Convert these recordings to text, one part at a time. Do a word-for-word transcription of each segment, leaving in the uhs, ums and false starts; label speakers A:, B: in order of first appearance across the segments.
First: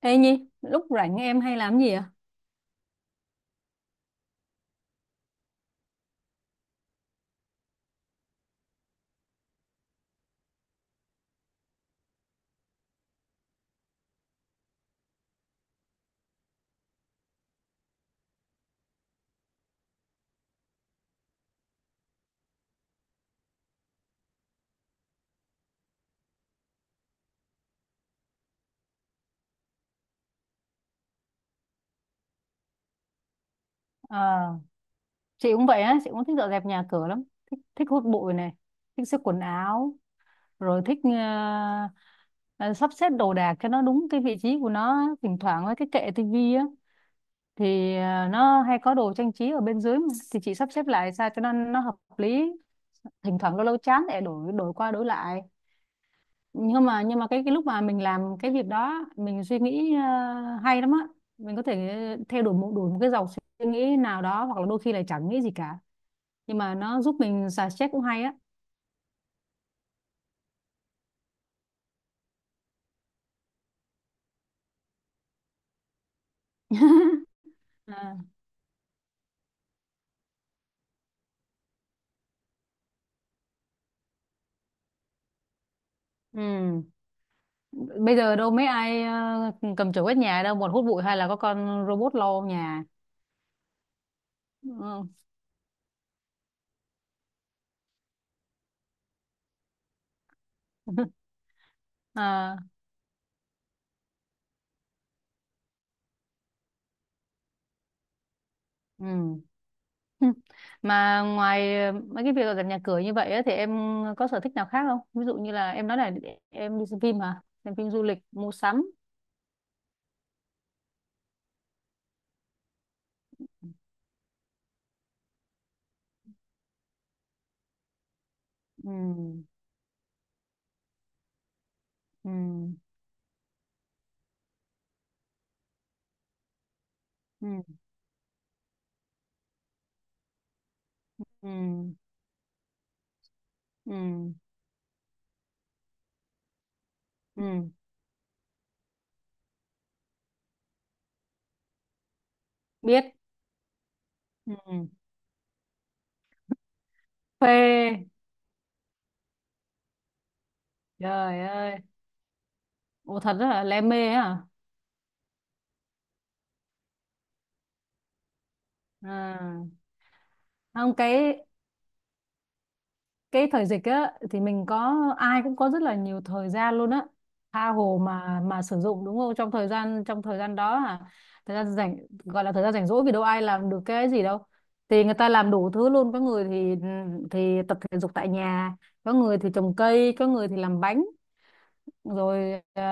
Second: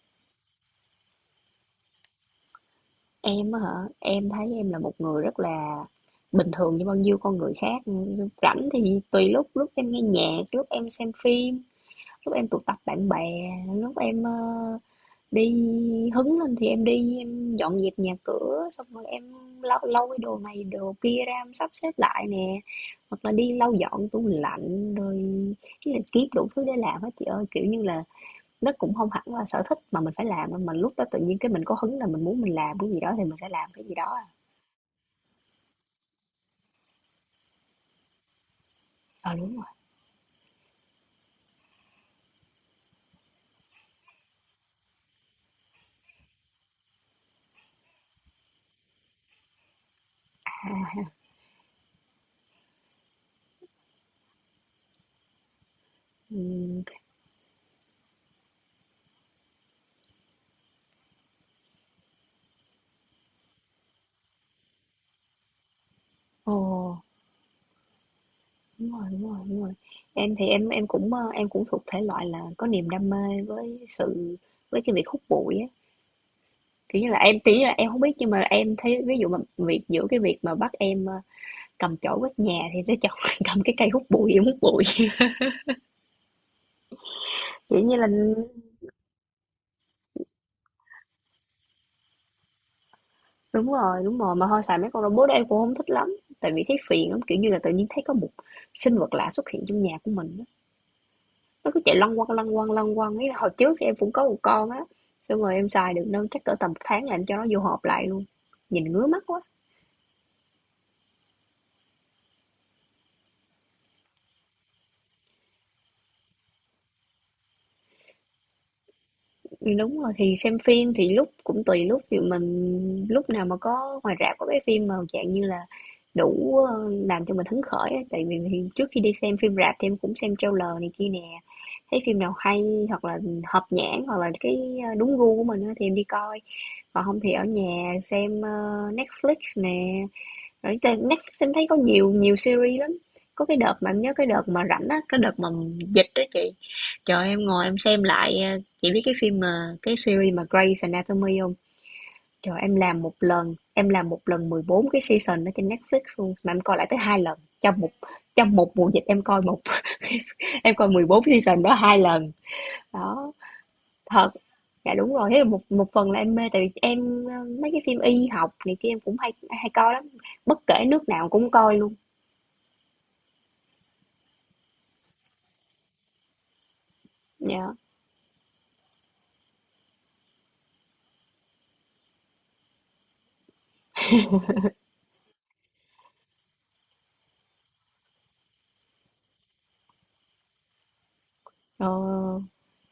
A: Ê Nhi, lúc rảnh em hay làm gì à?
B: Em á hả? Em thấy em là một người rất là bình thường như bao nhiêu con người khác. Rảnh thì tùy lúc, lúc em nghe nhạc, lúc em xem phim, lúc em tụ tập bạn bè, lúc em ờ, đi hứng lên thì em đi em dọn dẹp nhà cửa, xong rồi em lau lau cái đồ này đồ kia ra em sắp xếp lại nè, hoặc là đi lau dọn tủ lạnh rồi cái là kiếm đủ thứ để làm hết chị ơi, kiểu như là nó cũng không hẳn là sở thích mà mình phải làm đâu, mà mình lúc đó tự nhiên cái mình có hứng là mình muốn mình làm cái gì đó thì mình sẽ làm cái gì đó.
A: Ờ, chị cũng vậy á, chị cũng thích dọn dẹp nhà cửa lắm. Thích, thích hút bụi này, thích xếp
B: Ờ à. Ờ,
A: quần
B: đúng rồi
A: áo, rồi thích ờ, ờ, sắp xếp đồ đạc cho nó đúng cái vị trí của nó. Thỉnh thoảng với cái kệ tivi á, thì ờ, nó hay có đồ trang trí ở bên dưới mà. Thì chị sắp xếp
B: ha.
A: lại sao cho nó nó hợp lý. Thỉnh thoảng lâu lâu chán để đổi đổi qua đổi lại.
B: ừm,
A: nhưng mà nhưng mà cái cái lúc mà mình làm cái việc đó mình suy nghĩ ờ, hay lắm á, mình có thể theo đuổi một đuổi một cái dòng suy nghĩ nào đó, hoặc là đôi khi là chẳng nghĩ gì cả,
B: Ồ,
A: nhưng mà nó giúp mình xả stress cũng hay á.
B: đúng rồi, đúng rồi, đúng rồi. Em thì em em cũng, ơ, em cũng thuộc thể loại là có niềm đam mê với sự với cái việc hút bụi á. Kiểu như là, em tí là em không biết
A: À,
B: nhưng mà em thấy ví dụ mà việc giữa cái việc mà bắt em, ơ, cầm chổi quét nhà thì tới chọn cầm cái cây hút bụi em hút bụi.
A: ừ.
B: Kiểu như là
A: Bây giờ đâu mấy ai ờ, cầm chổi quét nhà đâu, một hút bụi hay là có con robot lau nhà.
B: đúng rồi, đúng rồi, mà thôi xài mấy con
A: Ừ.
B: robot đó em cũng không thích lắm. Tại vì thấy phiền lắm, kiểu như là tự nhiên thấy có một sinh vật lạ xuất hiện trong nhà của mình á. Nó cứ chạy lăn quăng lăn
A: À,
B: quăng lăn quăng ấy. Hồi trước thì em cũng có một con á. Xong rồi em xài được đâu chắc cỡ tầm một tháng là em cho nó vô hộp lại luôn. Nhìn ngứa
A: ừ.
B: mắt quá.
A: Ừ. Mà ngoài ờ, mấy cái việc dọn nhà cửa như vậy á, thì em có sở thích nào khác không? Ví dụ như là em nói là em đi xem phim hả? Xem phim, du lịch, mua sắm.
B: Ừm, đúng rồi, thì xem phim thì lúc cũng tùy lúc, ví mình lúc nào mà có ngoài rạp có cái phim mà dạng như là đủ, ơ, làm cho mình hứng khởi á, tại vì thì trước
A: Ừ.
B: khi đi xem phim rạp thì em cũng xem trailer này kia nè, thấy phim
A: Ừ.
B: nào hay hoặc là hợp nhãn hoặc là cái, a, đúng gu của mình á thì em đi coi. Còn không thì ở
A: Ừ.
B: nhà xem, ơ, Netflix nè, rồi trên Netflix
A: Ừ.
B: em thấy có nhiều nhiều series lắm. Có cái đợt mà
A: Ừ.
B: em nhớ cái đợt mà rảnh á, cái đợt mà dịch đó chị. Trời ơi, em ngồi
A: Ừ.
B: em xem lại ờ, chị biết cái phim mà cái series mà Grey's Anatomy không? Trời em làm
A: Biết.
B: một lần, em làm một lần
A: Ừ.
B: mười bốn cái season ở trên Netflix luôn mà em coi lại tới hai lần trong một
A: Phê.
B: trong một mùa dịch em coi một em coi mười bốn
A: Trời
B: season đó
A: ơi.
B: hai lần.
A: Ủa
B: Đó,
A: thật rất là lem mê ấy
B: thật.
A: hả?
B: Dạ đúng rồi, thế là một một phần là em mê tại vì em ờ, mấy cái phim y học này kia em cũng hay
A: À.
B: hay coi lắm. Bất kể
A: Không,
B: nước nào
A: cái
B: cũng coi luôn.
A: cái thời dịch á thì mình có ai cũng có rất là nhiều thời gian luôn á, tha
B: Dạ.
A: hồ mà mà sử dụng đúng không, trong thời gian trong thời gian đó à, thời gian rảnh, gọi là thời gian rảnh rỗi vì đâu ai làm được cái gì đâu, thì người ta làm đủ thứ luôn, có người thì thì tập thể dục tại nhà, có người thì trồng cây, có người thì làm bánh,
B: Ờ,
A: rồi ờ,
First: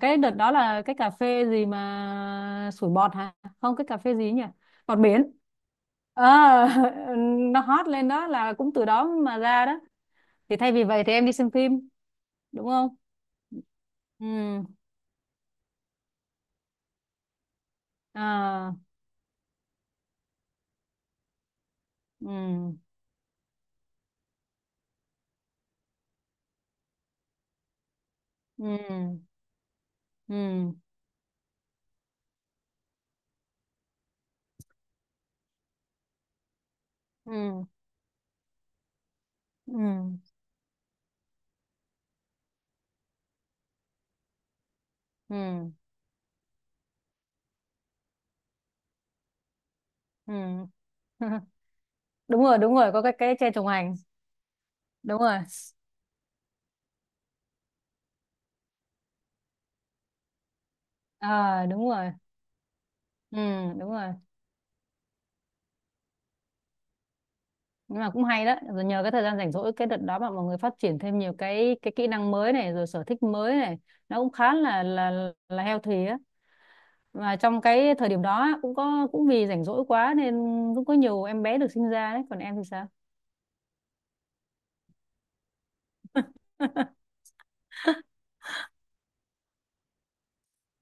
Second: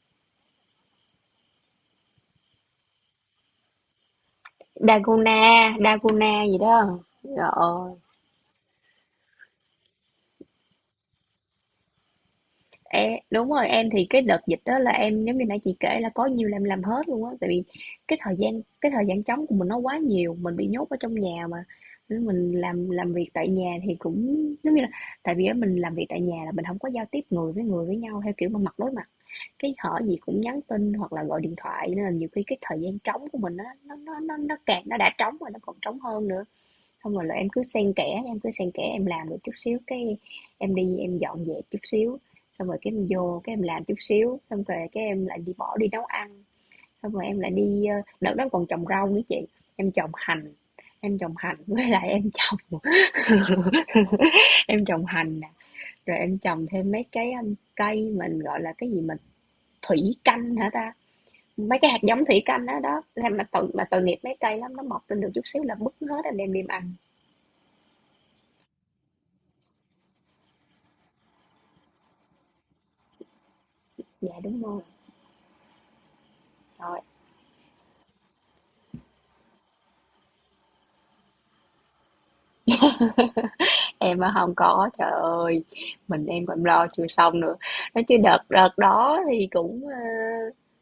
A: cái đợt đó là cái cà phê gì mà sủi bọt hả, không cái cà phê gì nhỉ, bọt biển.
B: Dalgona,
A: Ờ,
B: Dalgona gì đó.
A: nó hot
B: Rồi,
A: lên đó là cũng từ đó mà ra đó, thì thay vì vậy thì em đi xem phim, đúng không.
B: e- đúng rồi, em thì cái
A: Ừ.
B: đợt dịch đó là em giống như nãy chị kể là có nhiều làm làm hết luôn á tại vì cái thời gian
A: À.
B: cái thời gian trống của mình nó quá nhiều, mình bị nhốt ở trong nhà mà. Nên mình
A: Ừ.
B: làm làm việc tại nhà thì cũng giống như là tại vì á, mình làm việc tại nhà là mình không có giao tiếp người với người với nhau theo kiểu mà
A: Ừ.
B: mặt đối mặt. Cái hỏi gì cũng nhắn
A: Ừ.
B: tin hoặc là gọi điện thoại nên là nhiều khi cái thời gian trống của mình á nó nó nó nó càng nó đã trống rồi nó còn trống hơn nữa. Xong rồi là em cứ
A: Ừ.
B: xen kẽ, em cứ xen kẽ em làm được chút xíu,
A: Ừ.
B: cái em đi em dọn dẹp chút xíu, xong rồi cái em vô cái em làm chút xíu, xong rồi cái em lại đi
A: Ừ.
B: bỏ đi nấu ăn, xong rồi em lại đi ờ, đợt đó còn trồng rau nữa chị, em trồng
A: Ừ.
B: hành, em trồng hành với lại em
A: Đúng rồi, đúng
B: trồng
A: rồi, có cái cái tre trồng hành.
B: em trồng
A: Đúng rồi.
B: hành nè, rồi em trồng thêm mấy cái um, cây mình gọi là cái gì mà thủy canh hả ta?
A: À,
B: Mấy
A: đúng
B: cái hạt
A: rồi.
B: giống thủy canh đó đó. Thế
A: Ừ,
B: mà tội mà
A: đúng
B: tội
A: rồi.
B: nghiệp mấy cây lắm nó mọc lên được chút xíu là bứt hết anh đem đi ăn.
A: Nhưng mà cũng hay đó, rồi nhờ cái thời gian rảnh rỗi cái đợt đó mà mọi người phát triển thêm nhiều cái cái kỹ năng mới này, rồi sở thích mới này, nó cũng
B: Dạ
A: khá
B: đúng rồi.
A: là là là healthy á.
B: Trời.
A: Và trong cái thời điểm đó á, cũng có cũng vì rảnh rỗi quá nên cũng có nhiều em bé được sinh ra đấy, còn em thì sao?
B: Em á không có, trời ơi, mình em còn lo chưa xong nữa. Nói chứ đợt đợt đó thì cũng, ơ,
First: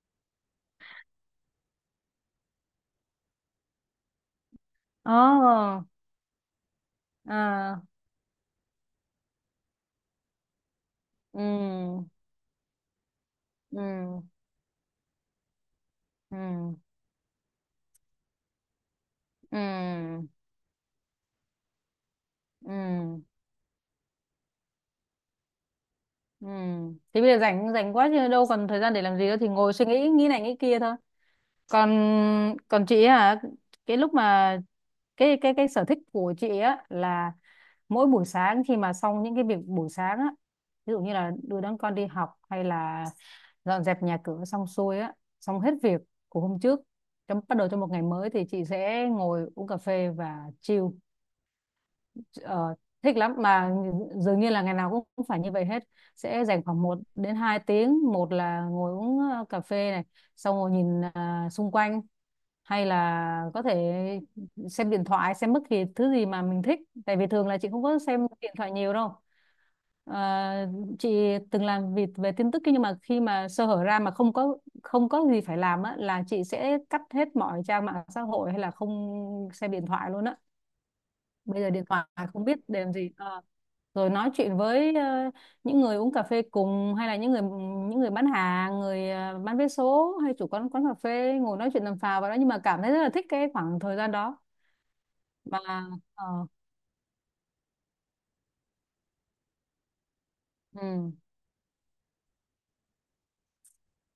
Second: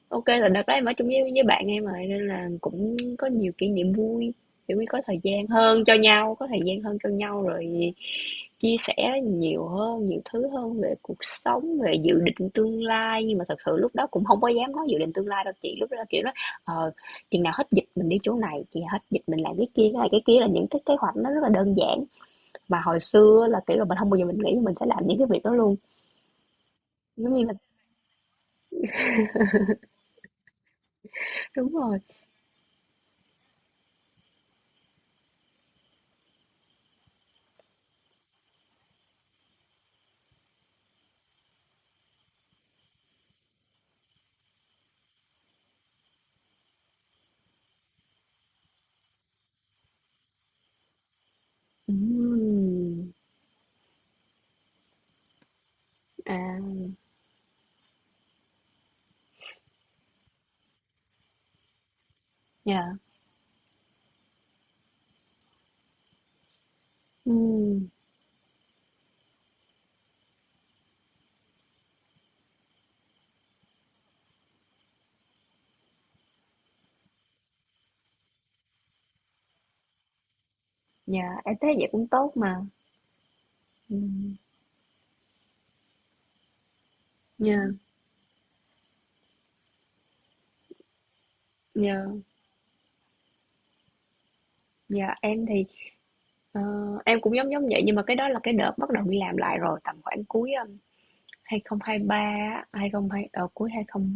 B: ô là đợt đó em ở chung với với bạn em rồi nên là cũng có nhiều kỷ niệm vui, kiểu như, có thời gian
A: Ồ,
B: hơn cho nhau, có thời gian hơn cho nhau
A: à,
B: rồi chia sẻ nhiều hơn, nhiều thứ hơn về cuộc sống, về
A: ừ,
B: dự định tương lai. Nhưng mà thật sự lúc đó
A: ừ,
B: cũng không có dám nói dự định tương lai đâu chị, lúc đó, kiểu, nói:
A: ừ,
B: "Ờ, chừng nào hết dịch mình đi chỗ này, chừng nào hết dịch mình làm cái kia." Cái này cái
A: ừ,
B: kia là những cái kế hoạch nó rất là đơn giản. Mà hồi
A: ừ,
B: xưa là, kiểu là, mình không bao giờ mình nghĩ mình sẽ làm những cái việc đó luôn,
A: ừ. Thế bây
B: giống
A: giờ
B: như là
A: rảnh rảnh quá chứ đâu còn thời gian để làm gì nữa thì ngồi suy nghĩ, nghĩ này nghĩ kia thôi.
B: đúng
A: Còn
B: rồi.
A: còn chị ấy hả? Cái lúc mà, cái cái cái sở thích của chị á là mỗi buổi sáng khi mà xong những cái việc buổi sáng á, ví dụ như là đưa đón con đi học hay là dọn dẹp nhà cửa xong xuôi á, xong hết việc của hôm trước, trong bắt đầu cho một ngày mới thì chị sẽ ngồi uống cà phê và chill. Ờ,
B: Ừm,
A: Thích lắm mà, dường như là ngày nào cũng phải như vậy hết,
B: à,
A: sẽ dành khoảng một đến hai tiếng, một là ngồi uống ờ, cà phê này, xong ngồi nhìn à, xung quanh, hay
B: yeah,
A: là có thể xem điện thoại, xem bất kỳ thứ gì mà mình thích, tại vì thường là chị không
B: ừm,
A: có xem điện thoại nhiều đâu. Ờ, chị từng làm việc về tin tức nhưng mà khi mà sơ hở ra mà không có không có gì phải làm á là chị sẽ cắt hết mọi trang mạng xã hội hay là không xem điện thoại luôn á,
B: yeah, em
A: bây
B: thấy
A: giờ điện
B: vậy
A: thoại
B: cũng tốt
A: không
B: mà.
A: biết để làm gì. Ờ Rồi nói
B: Ừm,
A: chuyện với ờ, những người uống cà phê cùng, hay là những người
B: yeah,
A: những người bán hàng, người ờ, bán vé số, hay chủ quán quán cà phê ngồi nói chuyện tầm
B: yeah,
A: phào vào đó, nhưng mà cảm thấy rất là thích cái khoảng thời gian đó
B: yeah. Em
A: mà.
B: thì,
A: ờ,
B: ờ, em cũng giống giống vậy nhưng mà cái đó là cái đợt bắt đầu đi làm lại rồi, tầm khoảng cuối, ơ,
A: ừ,
B: hai không hai ba á, hai không hai không ờ, cuối hai mươi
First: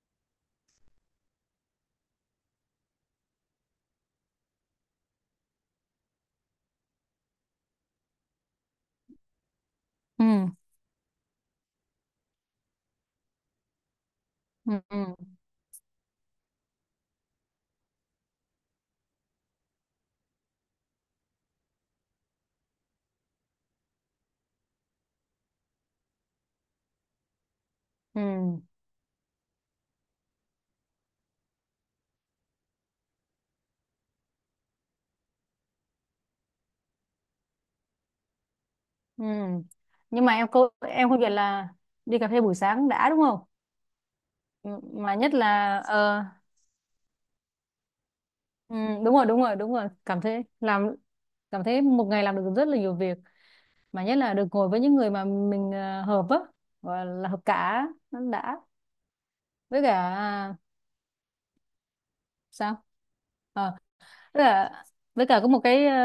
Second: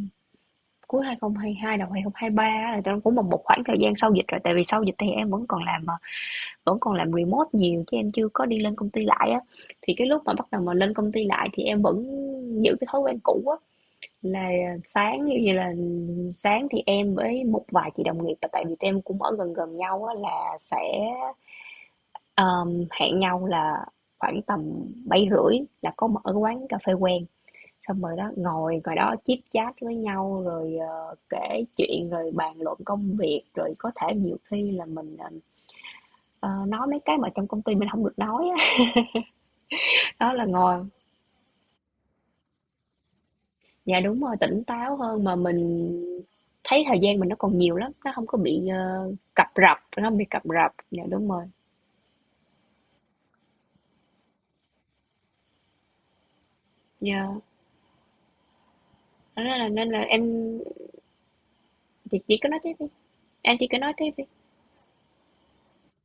B: cuối hai không hai hai, đầu hai không hai ba á là tụi em cũng một một khoảng thời gian sau dịch rồi, tại vì sau dịch thì em vẫn còn làm, ờ, vẫn còn làm remote nhiều chứ em chưa có đi lên công ty lại á thì cái lúc
A: ừ,
B: mà bắt đầu mà lên công ty lại thì em vẫn giữ cái thói quen cũ á là
A: ừ, ừ,
B: sáng như vậy là sáng thì em với một vài chị đồng nghiệp và tại vì tụi em cũng ở gần gần nhau á là sẽ um, hẹn nhau là khoảng tầm bảy rưỡi là có mở cái quán cà phê quen xong rồi
A: ừ,
B: đó ngồi ngồi đó chit chat với nhau rồi ờ, kể chuyện rồi bàn luận công việc rồi có thể nhiều khi là mình ờ, nói mấy cái mà trong công ty mình không được nói á.
A: ừ. Nhưng
B: Đó
A: mà
B: là
A: em cô
B: ngồi
A: em không biết là đi cà phê buổi sáng đã, đúng không?
B: dạ, đúng rồi, tỉnh
A: Ừ,
B: táo
A: mà
B: hơn
A: nhất
B: mà
A: là
B: mình
A: ờ,
B: thấy thời gian mình nó còn nhiều lắm, nó không có bị,
A: ừ,
B: ờ,
A: đúng rồi, đúng
B: cập
A: rồi, đúng
B: rập,
A: rồi,
B: nó không
A: cảm
B: bị cập
A: thấy
B: rập.
A: làm
B: Dạ, đúng rồi.
A: cảm thấy một ngày làm được rất là nhiều việc, mà nhất là được ngồi với những người mà mình ờ, hợp á, gọi là
B: Yeah,
A: hợp cả, nó đã.
B: thế nên là
A: Với
B: nên là
A: cả,
B: em
A: à,
B: chị chị cứ nói tiếp
A: sao?
B: đi, em chỉ
A: Ờ,
B: cứ nói tiếp đi.
A: với cả với cả có một cái ờ,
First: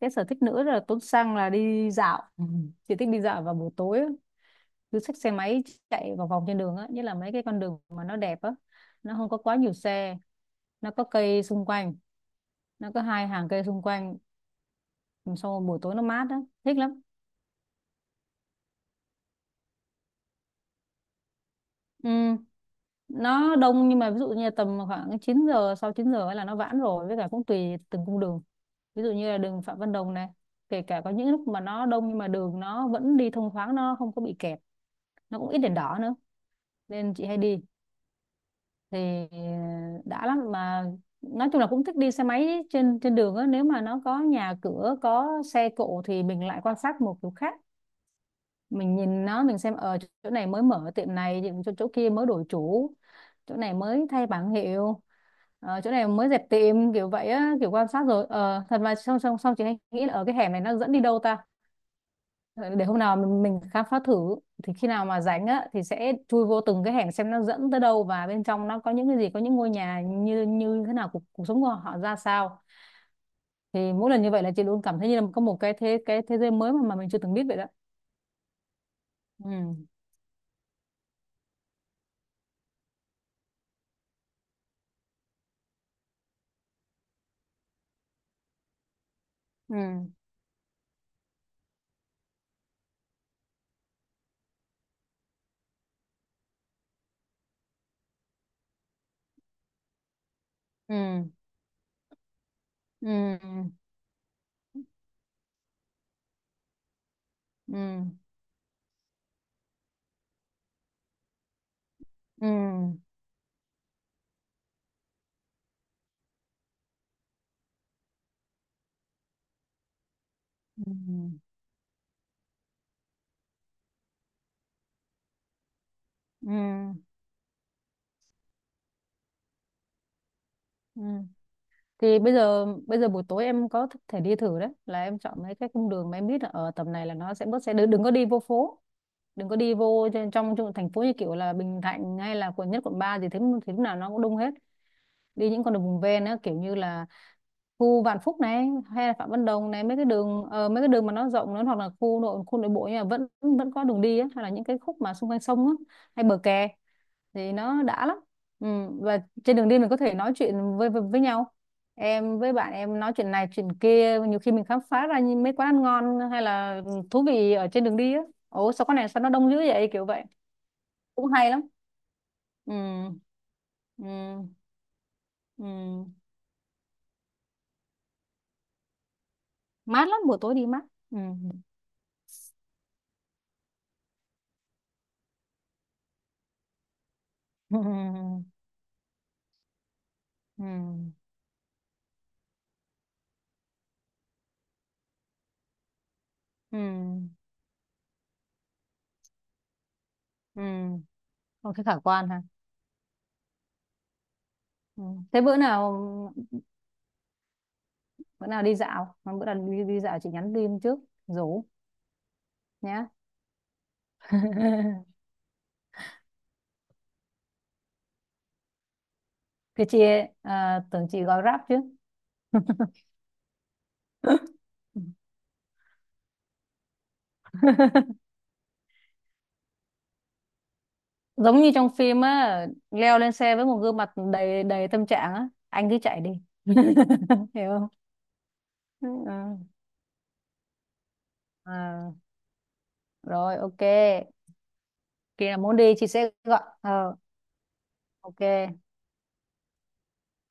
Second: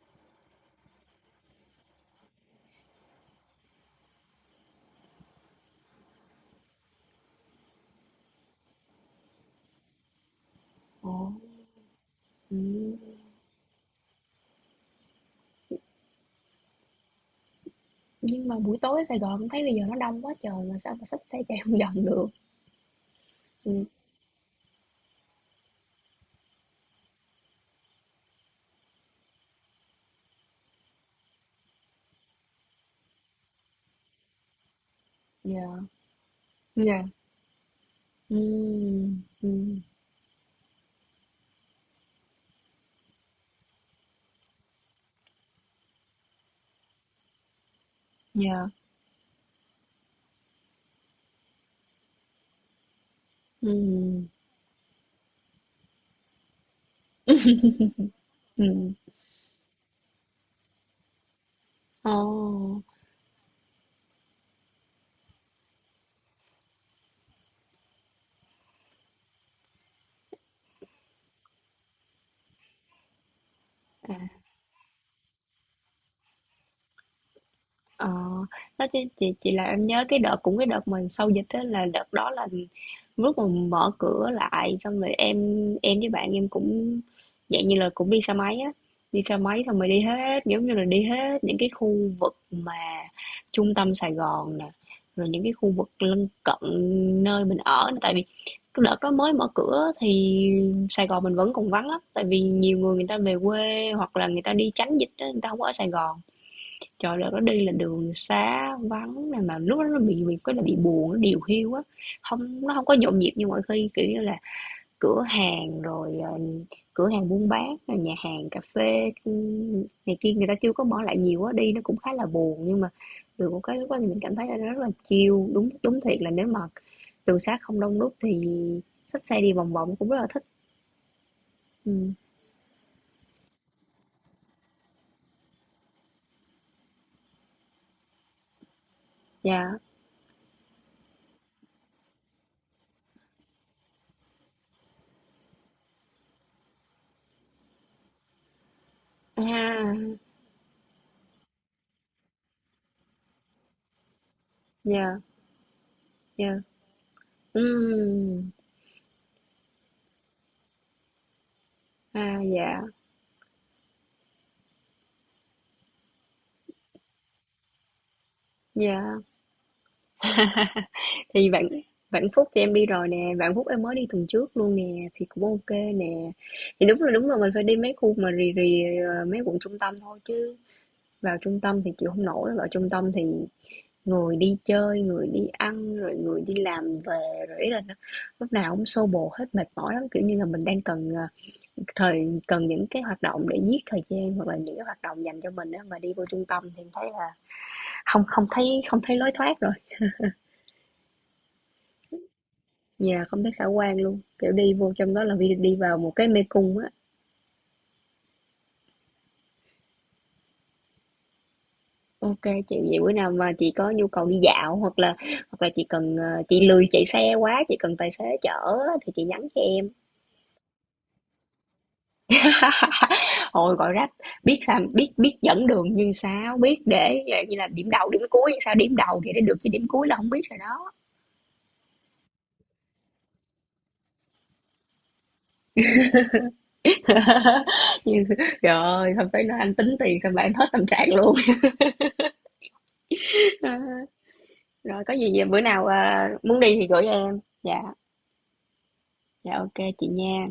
A: cái sở thích nữa là Tuấn Sang là đi dạo. Ừ. Chị thích đi dạo vào buổi tối á, cứ xách xe máy chạy vòng vòng trên đường á, nhất là mấy cái con đường mà nó đẹp á, nó không có quá nhiều xe, nó có
B: Ồ,
A: cây xung quanh, nó có
B: ừm,
A: hai hàng cây xung quanh, sau buổi tối nó mát á, thích lắm.
B: nhưng mà buổi tối ở Sài Gòn em thấy bây giờ nó đông quá trời mà sao mà xách xe chạy không vòng
A: Ừ,
B: được.
A: nó
B: Ừm,
A: đông, nhưng mà ví dụ như là tầm khoảng chín giờ, sau chín giờ ấy là nó giãn rồi, với cả cũng tùy từng cung đường. Ví dụ như là đường Phạm Văn Đồng này, kể cả có những lúc mà nó đông nhưng mà đường nó vẫn đi thông thoáng, nó không có bị kẹt, nó cũng ít đèn
B: yeah,
A: đỏ nữa,
B: yeah,
A: nên chị hay đi.
B: ừm,
A: Thì ờ,
B: ừm,
A: đã lắm mà, nói chung là cũng thích đi xe máy trên trên đường á, nếu mà nó có nhà cửa, có xe cộ thì mình lại quan sát một kiểu khác,
B: yeah,
A: mình nhìn nó, mình xem ở chỗ này mới mở tiệm này, chỗ, chỗ kia mới đổi chủ, chỗ này mới
B: ừm,
A: thay bảng hiệu, ờ, chỗ này mới dẹp tiệm, kiểu vậy á, kiểu quan sát, rồi ờ, thật
B: ừm.
A: mà, xong xong xong chị hay nghĩ là ở cái hẻm này nó dẫn đi đâu ta.
B: Ồ,
A: Ờ, để hôm nào mình, mình khám phá thử, thì khi nào mà rảnh á thì sẽ chui vô từng cái hẻm, xem nó dẫn tới đâu và bên trong nó có những cái gì, có những ngôi nhà như như thế nào, cuộc, cuộc sống của họ ra sao, thì mỗi lần như
B: à.
A: vậy là chị luôn cảm thấy như là có một cái thế cái thế giới mới mà mà mình chưa từng biết vậy đó.
B: Ờ, nói chứ chị
A: Ừ.
B: chị là em nhớ cái đợt cũng cái đợt mà sau dịch á là đợt đó là lúc mà mở cửa lại xong rồi em em với bạn em cũng dạng như là cũng đi xe máy á đi xe máy
A: Ừ.
B: xong rồi đi hết giống như là đi hết những cái khu vực mà trung tâm Sài Gòn nè rồi những cái khu vực lân cận nơi mình ở nè tại vì cái đợt đó mới mở cửa thì
A: Ừ.
B: Sài Gòn mình vẫn còn vắng lắm tại vì nhiều người người ta về
A: Ừ.
B: quê hoặc là người ta đi tránh dịch á người ta không có ở Sài Gòn. Trời, là nó đi là
A: Ừ.
B: đường xá vắng này mà lúc đó nó bị bị cái là bị buồn, nó điều hiu á,
A: Ừ.
B: không nó không có nhộn nhịp như mọi khi, kiểu như là, cửa hàng rồi, ờ, cửa hàng buôn bán, rồi nhà hàng cà phê, ừ, này kia người ta chưa có
A: Ừ.
B: mở lại nhiều á, đi nó cũng khá là buồn. Nhưng mà được một cái lúc đó thì mình cảm thấy là nó rất là chill, đúng đúng thiệt là nếu
A: Ừ.
B: mà đường xá không đông đúc thì xách xe đi vòng vòng cũng rất là thích.
A: Ừ.
B: Ừm,
A: Thì bây giờ bây giờ buổi tối em có thể đi thử đấy, là em chọn mấy cái cung đường mà em biết là ở tầm này là nó sẽ bớt xe, đừng, đừng có đi vô phố, đừng có đi
B: dạ,
A: vô trên- trong, trong thành phố như kiểu là Bình Thạnh hay là quận nhất, quận ba gì thế, thì lúc nào nó cũng đông hết. Đi những con đường vùng ven á, kiểu như là khu Vạn Phúc này hay là Phạm Văn Đồng này, mấy cái
B: à,
A: đường ờ, mấy cái đường mà nó rộng nữa, hoặc là khu nội khu nội bộ nhưng mà vẫn vẫn có đường đi á, hay là những cái khúc mà
B: yeah,
A: xung quanh sông á, hay bờ
B: yeah,
A: kè, thì nó đã lắm.
B: ừm,
A: Ừ. Và trên đường đi mình có thể nói chuyện với, với với nhau, em
B: à,
A: với bạn
B: dạ,
A: em nói chuyện này chuyện kia, nhiều khi mình khám phá ra những mấy quán ăn ngon hay là thú vị ở trên đường đi á, ồ sao quán này
B: yeah.
A: sao nó đông dữ vậy, kiểu vậy, cũng
B: Thì
A: hay lắm.
B: Vạn Vạn Phúc thì em
A: Ừ.
B: đi rồi nè, Vạn Phúc em mới đi tuần
A: Ừ.
B: trước luôn nè, thì cũng
A: Ừ.
B: OK nè. Thì đúng là đúng là mình phải đi mấy khu mà rì rì ờ, mấy quận trung tâm
A: Mát
B: thôi
A: lắm, buổi tối
B: chứ
A: đi mát. Ừ.
B: vào trung tâm thì chịu không nổi, vào trung tâm thì người đi chơi, người đi ăn rồi người đi làm về rồi ý là nó, lúc nào cũng xô bồ hết mệt mỏi lắm kiểu như là mình
A: Ừ.
B: đang cần ờ,
A: Ừ.
B: thời cần những cái hoạt động để giết thời gian hoặc là những cái hoạt động dành cho mình á mà đi vô trung tâm
A: Ừ.
B: thì em thấy là không không thấy không thấy lối thoát.
A: Ừ. Không thấy khả quan ha.
B: Dạ, không thấy khả quan luôn, kiểu, đi vô
A: Ừ.
B: trong đó là
A: Thế
B: đi
A: bữa
B: đi vào
A: nào
B: một cái mê cung á.
A: bữa nào đi dạo, bữa nào đi, đi dạo chị nhắn tin trước, rủ
B: OK chị, vậy bữa
A: nhá.
B: nào mà chị có nhu cầu đi dạo hoặc là hoặc là chị cần, ờ, chị lười chạy xe quá, chị cần tài xế chở á thì chị nhắn cho
A: Thưa
B: em.
A: chị. À, tưởng chị gọi Grab chứ.
B: Hồi gọi rách, biết sao biết biết dẫn đường nhưng sao biết để dạng như là điểm đầu, điểm cuối, sao điểm đầu thì để được chứ điểm cuối là không biết rồi đó.
A: Giống như trong phim á, leo lên xe với một gương mặt đầy đầy tâm trạng á, anh cứ chạy đi. Hiểu không.
B: Nhưng
A: Ừ.
B: trời không phải nói anh tính tiền xong là em hết tâm trạng luôn.
A: À, rồi ok,
B: Rồi có gì
A: khi nào
B: bữa
A: muốn
B: nào,
A: đi chị
B: à,
A: sẽ
B: muốn
A: gọi
B: đi thì gửi
A: ờ
B: em. Dạ,
A: ok.
B: dạ ok chị nha.